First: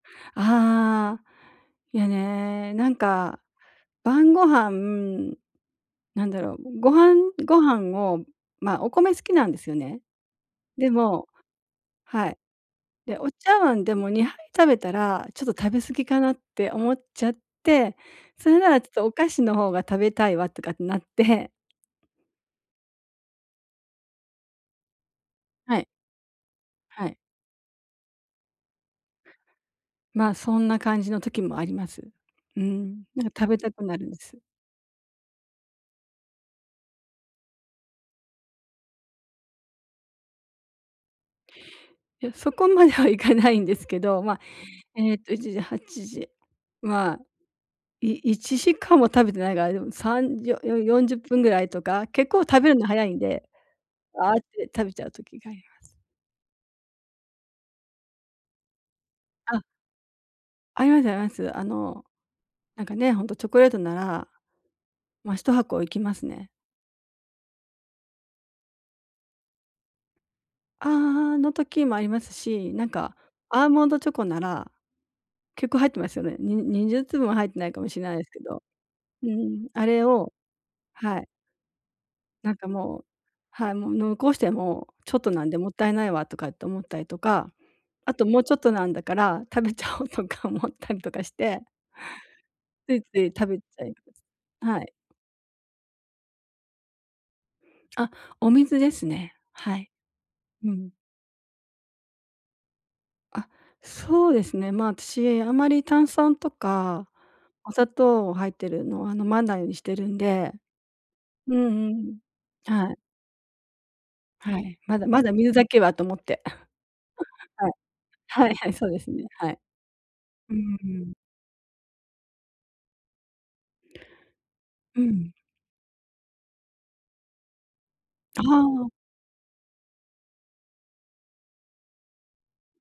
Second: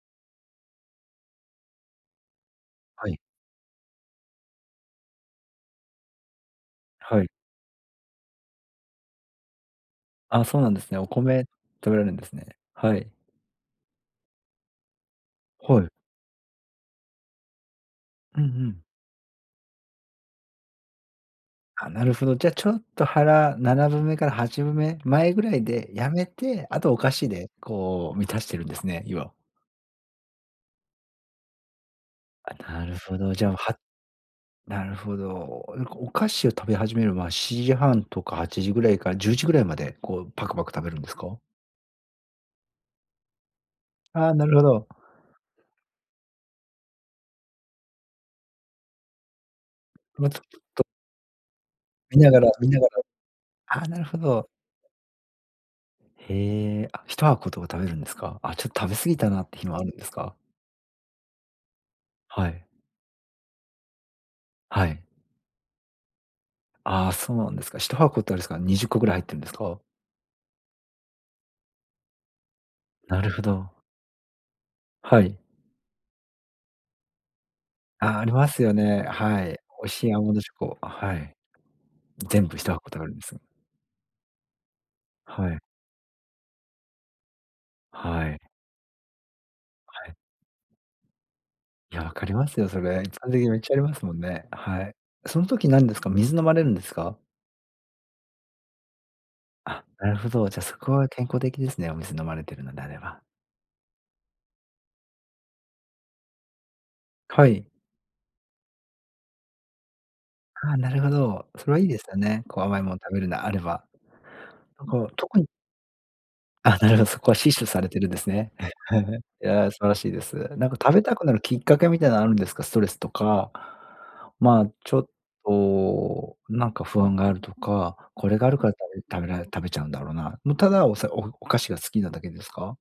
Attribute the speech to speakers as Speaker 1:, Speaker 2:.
Speaker 1: ああ、いや、ね、なん
Speaker 2: はい。
Speaker 1: か、晩御飯なんだろう、ご飯
Speaker 2: はい。
Speaker 1: ご飯をまあ、お米好きなんですよね。
Speaker 2: あ、そうなんで
Speaker 1: で
Speaker 2: すね。お
Speaker 1: も
Speaker 2: 米食べられんで
Speaker 1: は
Speaker 2: す
Speaker 1: い。
Speaker 2: ね、はい。
Speaker 1: で、お茶碗でも2杯食べたらちょっと食
Speaker 2: は
Speaker 1: べ
Speaker 2: い。
Speaker 1: 過ぎかなって思っちゃって、
Speaker 2: うんう
Speaker 1: 「それなら
Speaker 2: ん。
Speaker 1: ちょっとお菓子の方が食べたいわ」とかってなって
Speaker 2: あ、なるほど。じゃ、ちょっと腹7分目から8分目前ぐらい
Speaker 1: はい。
Speaker 2: でやめて、あと、お
Speaker 1: は
Speaker 2: 菓
Speaker 1: い。
Speaker 2: 子でこう満たしてるんですね、量。
Speaker 1: まあ、そんな感じの時もあります。
Speaker 2: あ、
Speaker 1: う
Speaker 2: なる
Speaker 1: ん、
Speaker 2: ほ
Speaker 1: なん
Speaker 2: ど、
Speaker 1: か
Speaker 2: じ
Speaker 1: 食
Speaker 2: ゃあ、
Speaker 1: べた
Speaker 2: は
Speaker 1: くなるんです。
Speaker 2: なるほど。うこ、お菓子を食べ始める、ま、7時半とか8時ぐらいから10時ぐらいまで、こう、パクパク食べるんですか？
Speaker 1: いや、そこまではいかないんですけど、
Speaker 2: ああ、
Speaker 1: ま、
Speaker 2: なるほど。
Speaker 1: えっと1時、8時、まあ、い1時間は食べてないかな、でもさ
Speaker 2: ま、ち
Speaker 1: ん
Speaker 2: ょ
Speaker 1: じよ
Speaker 2: っと
Speaker 1: 40分ぐらいとか、
Speaker 2: 見
Speaker 1: 結
Speaker 2: なが
Speaker 1: 構
Speaker 2: ら
Speaker 1: 食
Speaker 2: 見
Speaker 1: べる
Speaker 2: な
Speaker 1: の
Speaker 2: がら、
Speaker 1: 早いんで、
Speaker 2: ああ、なるほ
Speaker 1: ワーっ
Speaker 2: ど。
Speaker 1: て食べちゃう時があります。
Speaker 2: へえ、あ、1箱とか食べるんですか？あ、ちょっ、食べ過ぎたなって
Speaker 1: あ。
Speaker 2: 日もあるんですか？
Speaker 1: ありますあります。あの、
Speaker 2: はい。
Speaker 1: なんかね、ほんとチョコレートなら、
Speaker 2: はい。
Speaker 1: ま、1箱いきますね。
Speaker 2: ああ、そうなんですか。1箱ってあれっすか？20個ぐらい入ってんですか？
Speaker 1: ああ、の、時もありますし、なんか、
Speaker 2: なるほ
Speaker 1: アー
Speaker 2: ど。
Speaker 1: モンドチョコなら
Speaker 2: はい。
Speaker 1: 結構入ってますよね、に20粒も入ってないかもしなな
Speaker 2: あ、
Speaker 1: い
Speaker 2: あ
Speaker 1: す
Speaker 2: り
Speaker 1: け
Speaker 2: ます
Speaker 1: ど、
Speaker 2: よね、
Speaker 1: う
Speaker 2: はい。
Speaker 1: ん、あ
Speaker 2: 美味
Speaker 1: れ
Speaker 2: しいアーモ
Speaker 1: を
Speaker 2: ンドチョコ、は
Speaker 1: はい。
Speaker 2: い。全
Speaker 1: なん
Speaker 2: 部、ひ
Speaker 1: か、
Speaker 2: とはこ
Speaker 1: も
Speaker 2: 食
Speaker 1: う
Speaker 2: べるんです。
Speaker 1: はい、「もう、残しても、ちょっとなん
Speaker 2: は
Speaker 1: で、
Speaker 2: い。
Speaker 1: もったいないわ」とかって思ったりとか、「あと、
Speaker 2: は
Speaker 1: も
Speaker 2: い。
Speaker 1: うちょっとなんだから、食べちゃお
Speaker 2: は
Speaker 1: う」
Speaker 2: い。
Speaker 1: とか思ったりとかして
Speaker 2: いや、分かりますよ、そ
Speaker 1: つい
Speaker 2: れ、一
Speaker 1: つい
Speaker 2: 般
Speaker 1: 食
Speaker 2: 的、
Speaker 1: べ
Speaker 2: めっ
Speaker 1: ち
Speaker 2: ちゃあり
Speaker 1: ゃい
Speaker 2: ます
Speaker 1: ま
Speaker 2: もん
Speaker 1: す、
Speaker 2: ね、
Speaker 1: は
Speaker 2: は
Speaker 1: い。
Speaker 2: い。その時なんですか、水飲まれるんですか？
Speaker 1: あ、お水ですね。は
Speaker 2: あ、
Speaker 1: い。
Speaker 2: なるほど。じゃ、
Speaker 1: う
Speaker 2: そこ
Speaker 1: ん。
Speaker 2: は健康的ですね、お水飲まれてるのであれば。
Speaker 1: あ、そうですね。ま、あたし、あんまり炭酸とか、
Speaker 2: はい。
Speaker 1: お砂糖入っているのは飲まないにしてるんで。
Speaker 2: はあ、なるほど、
Speaker 1: う
Speaker 2: それはい
Speaker 1: ん
Speaker 2: い
Speaker 1: う
Speaker 2: です
Speaker 1: ん、
Speaker 2: よね。こう、甘いも
Speaker 1: は
Speaker 2: ん
Speaker 1: い。
Speaker 2: 食べるの、あれば。
Speaker 1: はい、
Speaker 2: な
Speaker 1: まだ
Speaker 2: んか、
Speaker 1: まだ
Speaker 2: 特に
Speaker 1: 水だけはと思って、
Speaker 2: あ、なるほど、そこは死 守
Speaker 1: はい。
Speaker 2: されてるんです
Speaker 1: は
Speaker 2: ね。
Speaker 1: いはい、そうです ね、
Speaker 2: い
Speaker 1: はい。
Speaker 2: や、素晴らしいです。
Speaker 1: うー
Speaker 2: なんか食べ
Speaker 1: ん。
Speaker 2: たくなるきっかけみたいなのあるんですか？ストレスとか、まあ、ちょ
Speaker 1: う
Speaker 2: っ
Speaker 1: ん。
Speaker 2: と、なんか不安があるとか、これ
Speaker 1: あ、
Speaker 2: があるから
Speaker 1: はあ。
Speaker 2: 食べ食べられ食べちゃうんだろうな。も、ただ、おさお菓子が好きなだけですか？